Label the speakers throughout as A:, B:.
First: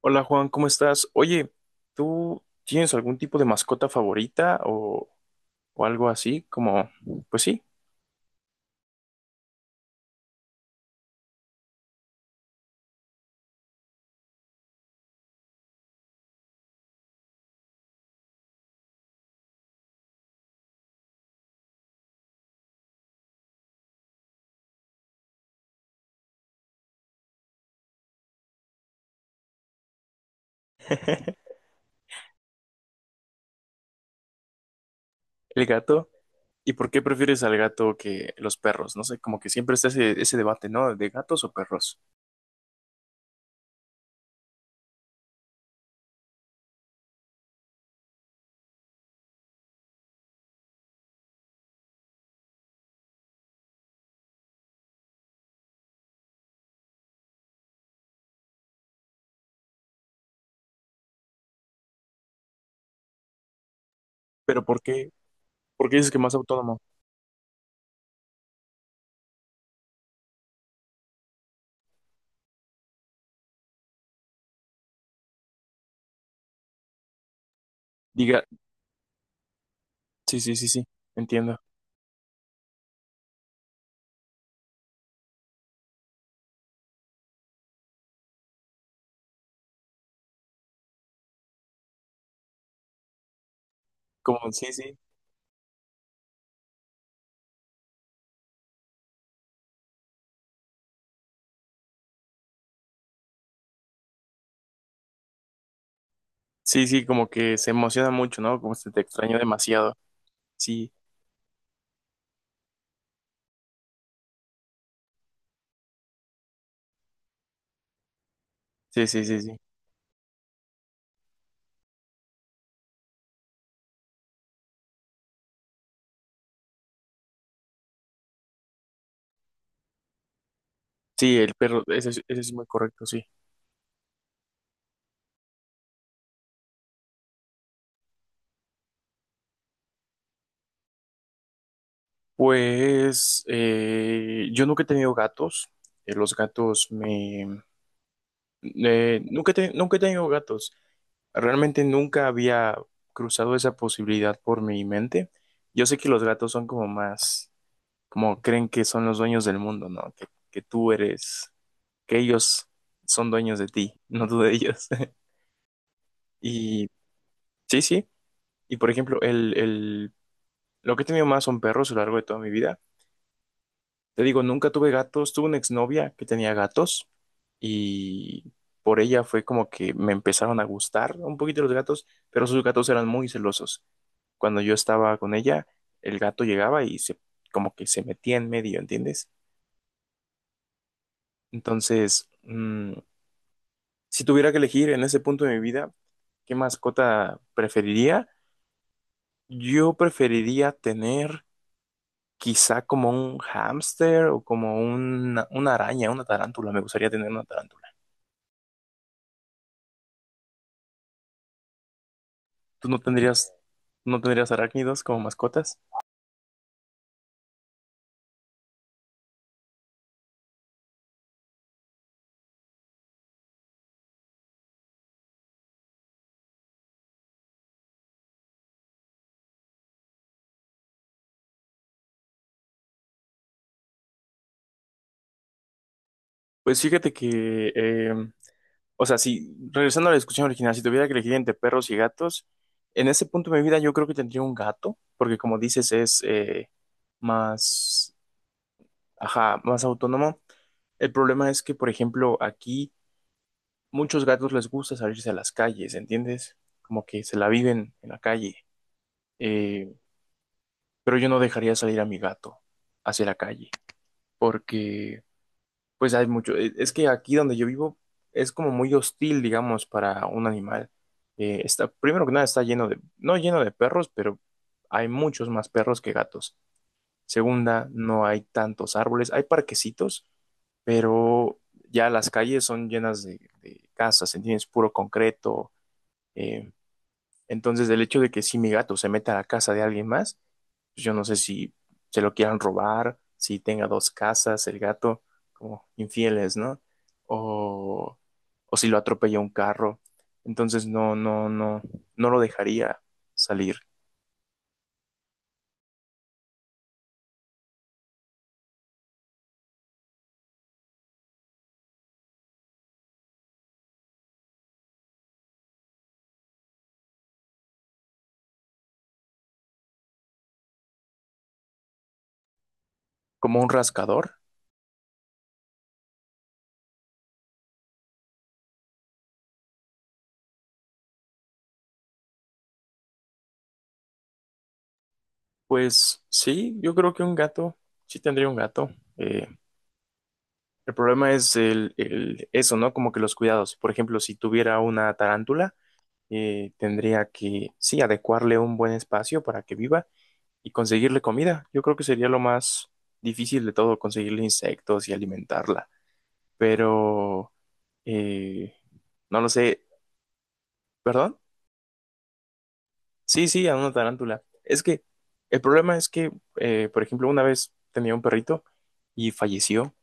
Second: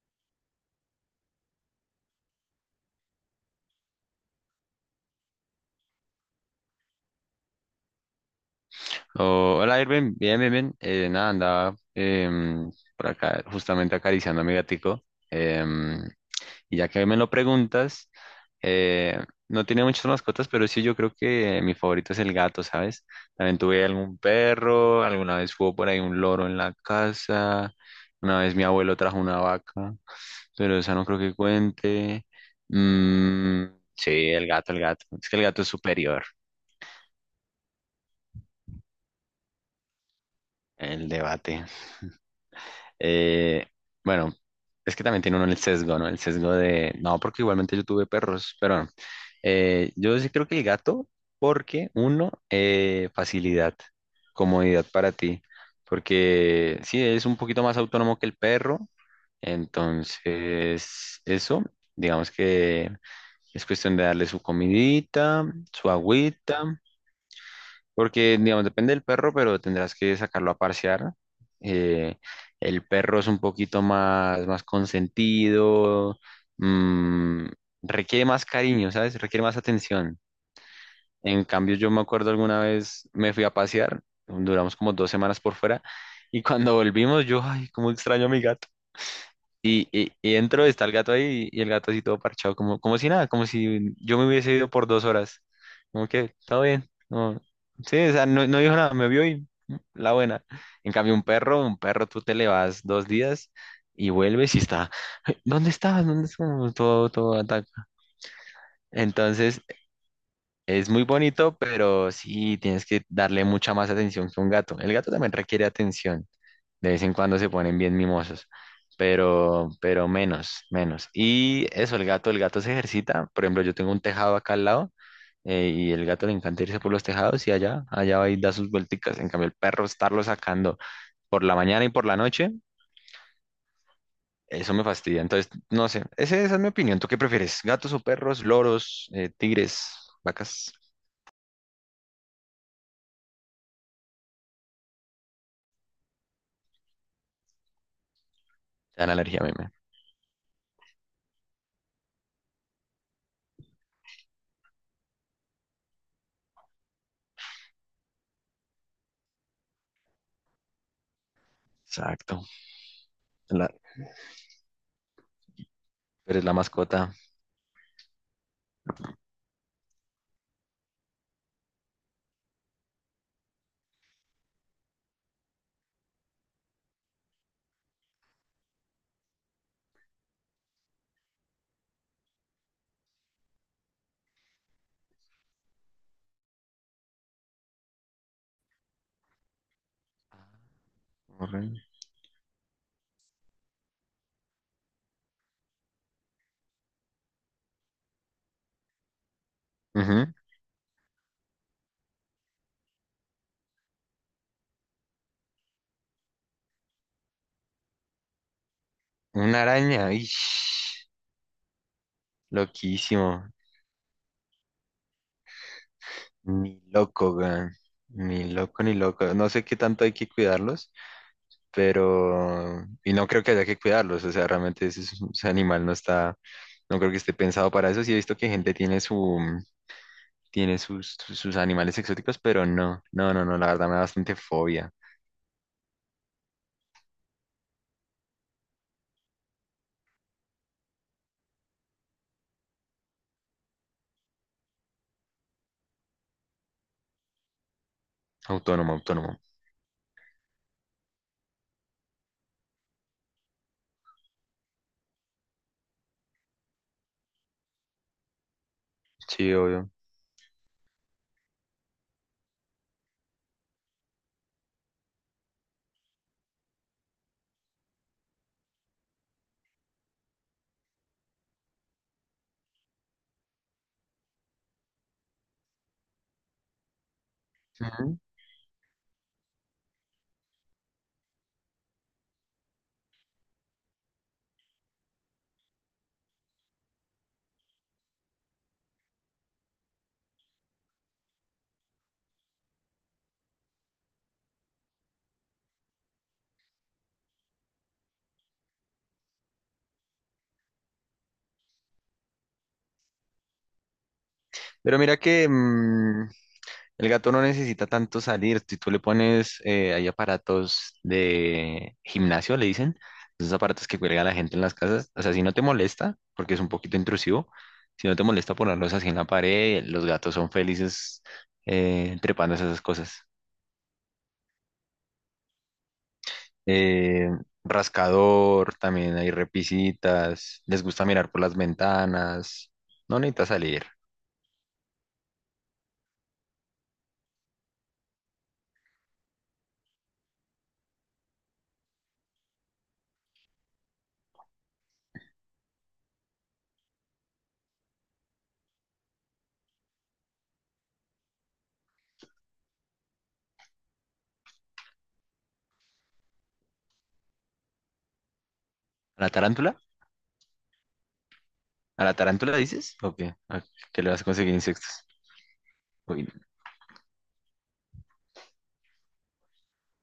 A: Hola Juan, ¿cómo estás? Oye, ¿tú tienes algún tipo de mascota favorita o algo así? Como, pues sí.
B: Oh, hola Irving, bien, bien, bien. Nada, andaba por acá justamente acariciando a mi gatico. Em, y ya que me lo preguntas, eh, no tiene muchas mascotas, pero sí yo creo que mi favorito es el gato, ¿sabes? También tuve algún perro, alguna vez hubo por ahí un loro en la casa, una vez mi abuelo trajo una vaca, pero esa no creo que cuente. Mm, sí, el gato, el gato. Es que el gato
A: El
B: es
A: gato.
B: superior,
A: ¿Y por qué prefieres al gato que los perros? No sé, como que siempre está ese debate, ¿no? ¿De
B: el
A: gatos o
B: debate.
A: perros?
B: Eh, bueno, es que también tiene uno el sesgo, ¿no? El sesgo de, no, porque igualmente yo tuve perros, pero no. Yo sí creo que el gato, porque uno, facilidad, comodidad para ti, porque sí, es un poquito más autónomo que el perro, entonces eso, digamos que es cuestión de darle su
A: Pero ¿por qué?
B: comidita,
A: ¿Por
B: su
A: qué dices que más
B: agüita.
A: autónomo?
B: Porque, digamos, depende del perro, pero tendrás que sacarlo a parsear. Eh, el perro es un poquito más consentido, mm, requiere
A: Diga,
B: más cariño, ¿sabes? Requiere más atención.
A: sí, sí, sí, sí,
B: En
A: entiendo.
B: cambio, yo me acuerdo alguna vez me fui a pasear, duramos como dos semanas por fuera, y cuando volvimos, yo, ay, cómo extraño a mi gato. Y entro, está el gato ahí y el gato así todo parchado, como, como si nada, como si yo me
A: Como,
B: hubiese
A: sí,
B: ido por
A: sí,
B: dos horas. Como que, todo bien. No, sí, o sea, no, no dijo nada, me vio y la buena. En cambio, un perro, tú te le vas dos días y vuelves y está, ¿dónde estabas? ¿Dónde estabas?
A: sí, sí,
B: Todo,
A: como
B: todo
A: que se
B: ataca.
A: emociona mucho, ¿no? Como se te extraña
B: Entonces,
A: demasiado.
B: es
A: Sí,
B: muy bonito, pero sí, tienes que darle mucha más atención que un gato. El gato también requiere atención. De vez en cuando se ponen bien mimosos,
A: sí, sí, sí, sí.
B: pero menos, menos. Y eso, el gato se ejercita. Por ejemplo, yo tengo un tejado acá al lado y el gato le encanta irse por los tejados y allá, allá va y da sus vuelticas. En cambio, el perro estarlo sacando
A: Sí,
B: por
A: el
B: la
A: perro,
B: mañana y por
A: ese,
B: la
A: ese es
B: noche,
A: muy correcto, sí.
B: eso me fastidia. Entonces, no sé, esa es mi opinión. ¿Tú qué prefieres? ¿Gatos o perros, loros, tigres, vacas?
A: Pues yo nunca he tenido gatos. Los gatos me...
B: Te dan alergia,
A: nunca,
B: meme.
A: nunca he tenido gatos. Realmente nunca había cruzado esa posibilidad por mi mente. Yo sé que los gatos son como más, como creen que son los dueños del mundo, ¿no? Que tú eres. Que
B: Exacto.
A: ellos son dueños de
B: La,
A: ti, no tú de ellos.
B: pero es la
A: Y
B: mascota.
A: sí, sí. Y por ejemplo, el lo que he tenido más son perros a lo largo de toda mi vida. Te digo, nunca tuve gatos. Tuve una exnovia que tenía gatos y por ella fue como que me empezaron a gustar un poquito los gatos, pero sus gatos eran muy celosos. Cuando yo estaba con ella, el gato llegaba y se, como que se metía en medio, ¿entiendes?
B: Ujú.
A: Entonces, si tuviera que elegir en ese punto de mi vida, ¿qué mascota preferiría? Yo preferiría tener quizá como un hámster o como una araña, una tarántula. Me gustaría tener una tarántula.
B: Una araña. Ish.
A: ¿Tú no
B: Loquísimo.
A: tendrías, no tendrías arácnidos como mascotas?
B: Ni loco, weón. Ni loco, ni loco. No sé qué tanto hay que cuidarlos, pero... Y no creo que haya que cuidarlos. O sea, realmente ese, ese animal no está... No creo que esté pensado para eso. Sí he visto que gente tiene su... Tiene sus, sus animales exóticos, pero no. No, no, no. La verdad me da bastante fobia.
A: Pues fíjate que, o sea, si regresando a la discusión original, si tuviera que elegir entre perros y gatos, en ese punto de mi vida yo creo que tendría un gato, porque como dices es más
B: Autónomo, autónomo.
A: ajá, más autónomo. El problema es que, por ejemplo, aquí muchos gatos les gusta salirse a las calles, ¿entiendes? Como que se la viven en la calle.
B: Sí, obvio.
A: Eh, pero yo no dejaría salir a mi gato hacia la calle, porque pues hay mucho. Es que aquí donde yo vivo es como muy hostil, digamos, para un animal. Está, primero que nada está lleno de, no lleno de perros, pero hay muchos más perros que gatos. Segunda,
B: Ujú.
A: no hay tantos árboles. Hay parquecitos, pero ya las calles son llenas de casas, ¿entiendes? Puro concreto. eh, entonces, el hecho de que si mi gato se meta a la casa de alguien más, pues yo no sé si se lo quieran robar, si tenga dos casas el gato, como infieles, ¿no? O, o si lo atropella un carro. Entonces, no, no, no, no lo dejaría salir.
B: Pero mira que... el gato no necesita tanto salir. Si tú le pones, hay aparatos de gimnasio, le dicen, esos aparatos que cuelga la gente en las casas. O sea, si no te molesta, porque es un poquito intrusivo, si no te molesta ponerlos así en la pared, los gatos son felices trepándose esas cosas.
A: Como un rascador.
B: Eh, Rascador, también hay repisitas, les gusta mirar por las ventanas. No necesita salir.
A: Pues sí, yo creo que un gato, sí tendría un gato. Eh, el problema es el eso, ¿no? Como que los cuidados. Por ejemplo, si tuviera una tarántula, tendría que, sí, adecuarle un buen espacio para que viva y conseguirle comida. Yo creo que sería lo más difícil de todo, conseguirle insectos y alimentarla. Pero, eh,
B: ¿A la
A: no lo
B: tarántula?
A: sé, ¿perdón?
B: ¿A la tarántula dices? ¿O qué?
A: Sí,
B: ¿A
A: sí, a una
B: qué le vas a
A: tarántula.
B: conseguir
A: Es que
B: insectos?
A: el problema es
B: Uy,
A: que, por ejemplo, una vez tenía un perrito y falleció.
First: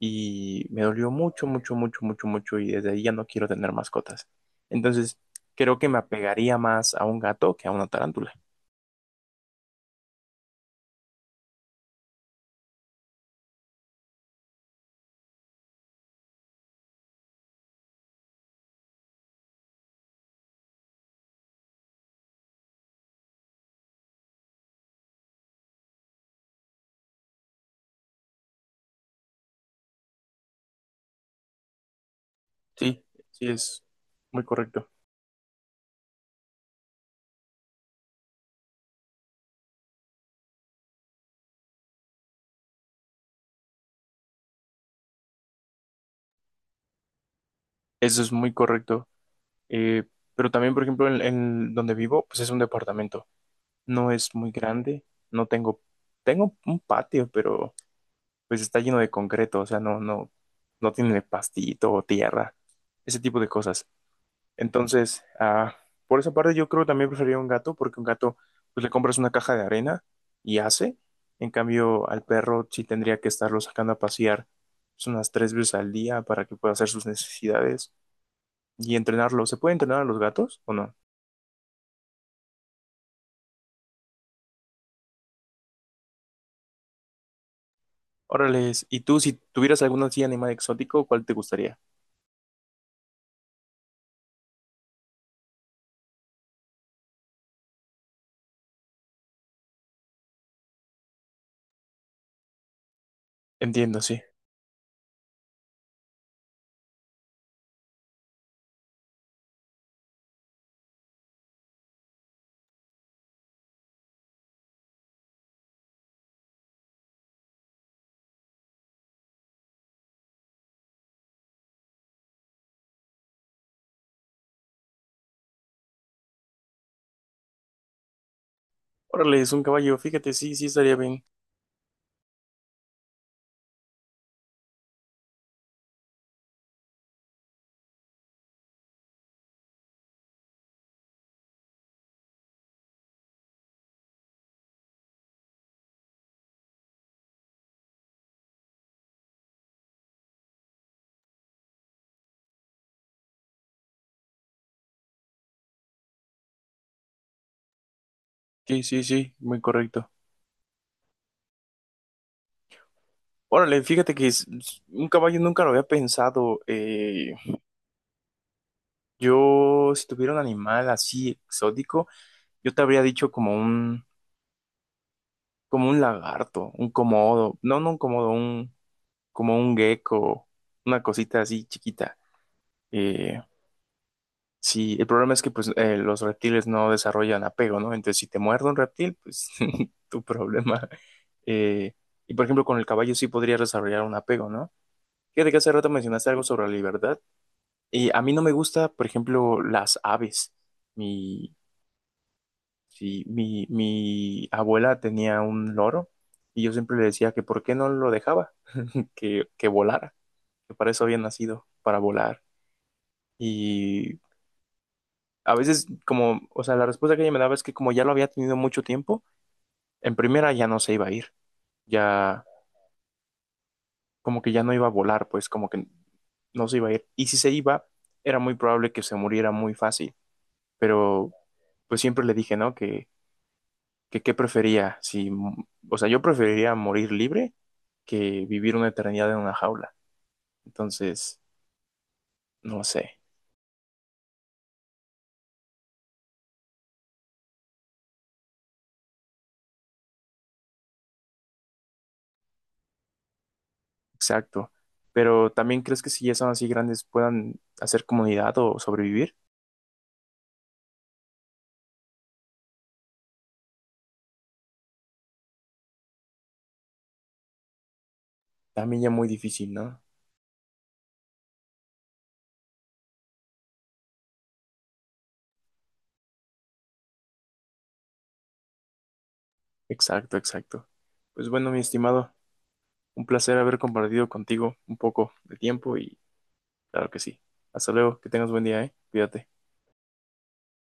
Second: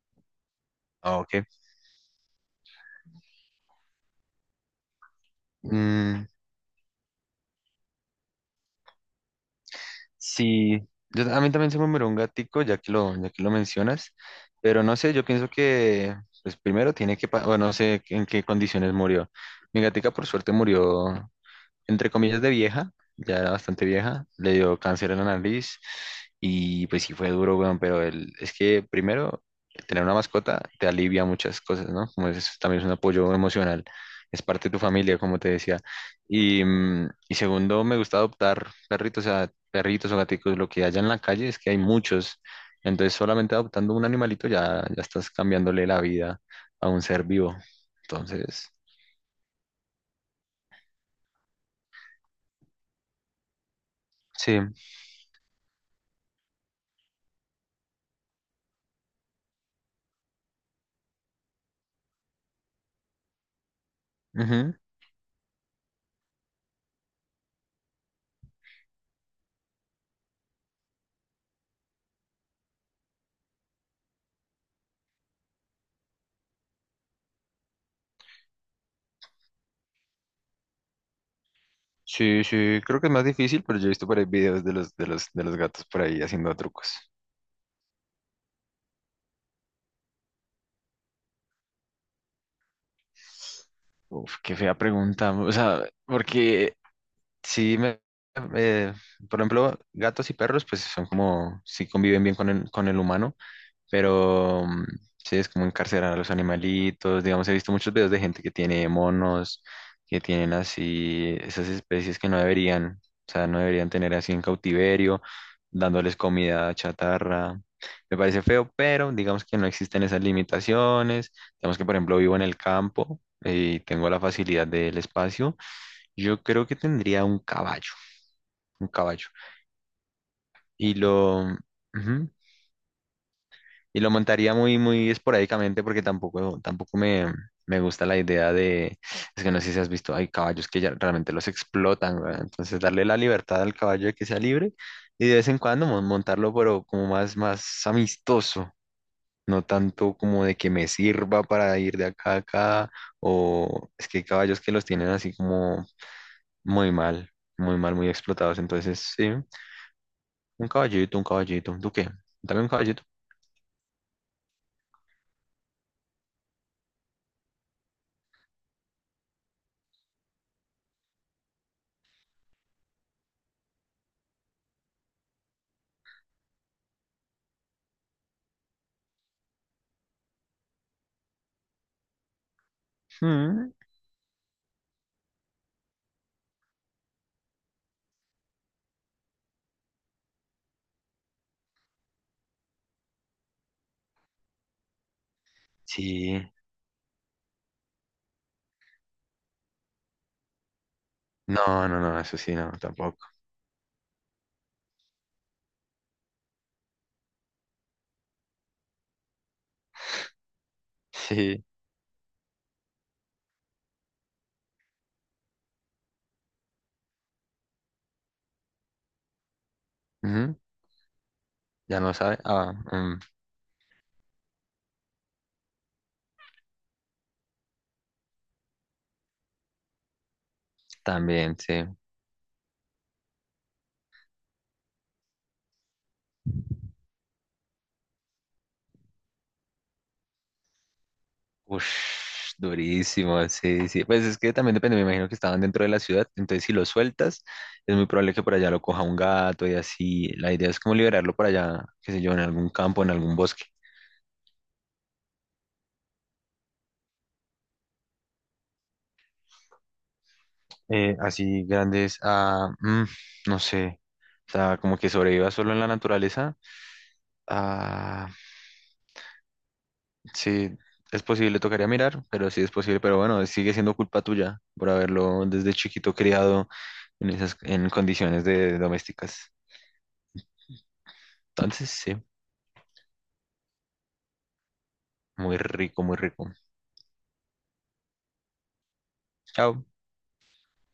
A: Y me dolió
B: ah, ok.
A: mucho, mucho, mucho, mucho, mucho y desde ahí ya no quiero tener mascotas. Entonces, creo que me
B: Mm,
A: apegaría más a un gato que a una tarántula.
B: sí, yo, a mí también se me murió un gatico, ya que lo mencionas, pero no sé, yo pienso que, pues primero tiene que, o no sé en qué condiciones murió. Mi gatica por suerte murió entre comillas, de vieja, ya era bastante vieja, le dio cáncer en la nariz y pues sí fue duro, weón, pero el, es que primero, tener una mascota te alivia muchas cosas, ¿no? Como es, también es un
A: Sí,
B: apoyo
A: sí,
B: emocional,
A: es
B: es
A: muy
B: parte de tu
A: correcto.
B: familia, como te decía. Y, y segundo, me gusta adoptar perritos, o sea, perritos o gaticos, lo que haya en la calle es que hay muchos. Entonces, solamente adoptando un animalito ya estás cambiándole la vida a un ser vivo.
A: Eso es muy
B: Entonces,
A: correcto. Eh, pero también, por ejemplo, en donde vivo, pues es un departamento. No es muy
B: sí.
A: grande, no tengo, tengo un patio, pero pues está lleno de concreto, o sea, no, no, no tiene pastito o tierra, ese tipo de cosas.
B: Ujú.
A: Entonces, por esa parte yo creo que también preferiría un gato, porque un gato, pues le compras una caja de arena y hace. En cambio, al perro sí tendría que estarlo sacando a pasear pues, unas 3 veces al día para que pueda hacer sus necesidades y entrenarlo. ¿Se puede entrenar a los gatos o no?
B: Sí, sí, creo que es más difícil, pero yo he visto por ahí videos de los gatos por ahí haciendo trucos.
A: Órales, ¿y tú si tuvieras algún así animal exótico, cuál te gustaría?
B: Uf, qué fea pregunta. O sea, porque sí, me, eh, por ejemplo, gatos y perros, pues son como, sí conviven bien con el humano.
A: Entiendo, sí.
B: Pero sí, es como encarcelar a los animalitos. Digamos, he visto muchos videos de gente que tiene monos, que tienen así esas especies que no deberían, o sea, no deberían tener así en cautiverio, dándoles comida chatarra. Me parece feo, pero digamos que no existen esas limitaciones. Digamos que, por ejemplo, vivo en el campo y tengo la facilidad del espacio. Yo creo que tendría un caballo, un caballo.
A: Órale, es un caballo, fíjate, sí, sí
B: Y
A: estaría bien.
B: lo, ujú, y lo montaría muy, muy esporádicamente porque tampoco, me gusta la idea de, es que no sé si has visto, hay caballos que ya realmente los explotan, weón. Entonces darle la libertad al caballo de que sea libre y de vez en cuando montarlo, pero como más amistoso, no tanto como de que me sirva para ir de acá a acá, o es que hay caballos que los tienen así como muy mal, muy mal, muy explotados.
A: Sí,
B: Entonces,
A: sí,
B: sí,
A: sí, muy correcto.
B: un caballito, ¿tú qué? Dame un caballito.
A: Órale, fíjate que un caballo nunca lo había pensado. Yo, si tuviera un animal así exótico, yo te habría dicho como un lagarto, un comodo, no, no un comodo, un, como un gecko, una cosita así chiquita. Eh,
B: Mm,
A: sí, el problema es que pues los reptiles no desarrollan apego, ¿no? Entonces, si te muerde un reptil, pues tu problema. Eh, y por ejemplo, con el caballo sí podría desarrollar un apego, ¿no? Fíjate que hace rato mencionaste
B: Sí.
A: algo sobre la libertad. Y a mí no me gusta, por ejemplo, las aves. Mi,
B: No, no, no, eso sí, no, tampoco.
A: Sí, mi abuela tenía un loro y yo siempre le decía que por qué no lo dejaba, que volara, que para eso había
B: Sí.
A: nacido, para volar. Y a veces como, o sea, la respuesta que ella me daba es que como ya lo había tenido mucho tiempo, en primera
B: Ujú,
A: ya no se iba a ir,
B: ya no sabe.
A: ya
B: Ah,
A: como que ya no iba a volar, pues como que no se iba a ir. Y si se iba, era muy probable que se muriera muy fácil, pero
B: también, sí.
A: pues siempre le dije, ¿no? Que qué prefería, si, o sea, yo preferiría morir libre que vivir una eternidad en una jaula. Entonces,
B: Ush,
A: no sé,
B: durísimo, sí, sí. Pues es que también depende, me imagino que estaban dentro de la ciudad, entonces si lo sueltas, es muy probable que por allá lo coja un gato y así. La idea es como liberarlo por allá, qué sé yo, en algún campo, en algún bosque.
A: exacto. Pero también crees que si ya son así grandes puedan hacer comunidad o sobrevivir,
B: Así grandes, ah, no sé. O sea, como que sobreviva solo en la naturaleza. Ah.
A: también ya muy difícil, ¿no?
B: Sí, es posible, tocaría mirar, pero sí es posible, pero bueno, sigue siendo culpa tuya por haberlo desde chiquito criado en esas, en condiciones de domésticas.
A: Exacto, exacto. Pues bueno, mi
B: Entonces, sí,
A: estimado, un placer haber compartido contigo un poco
B: muy
A: de tiempo
B: rico,
A: y
B: muy rico.
A: claro que sí. Hasta luego, que tengas buen día, ¿eh? Cuídate.
B: Chao.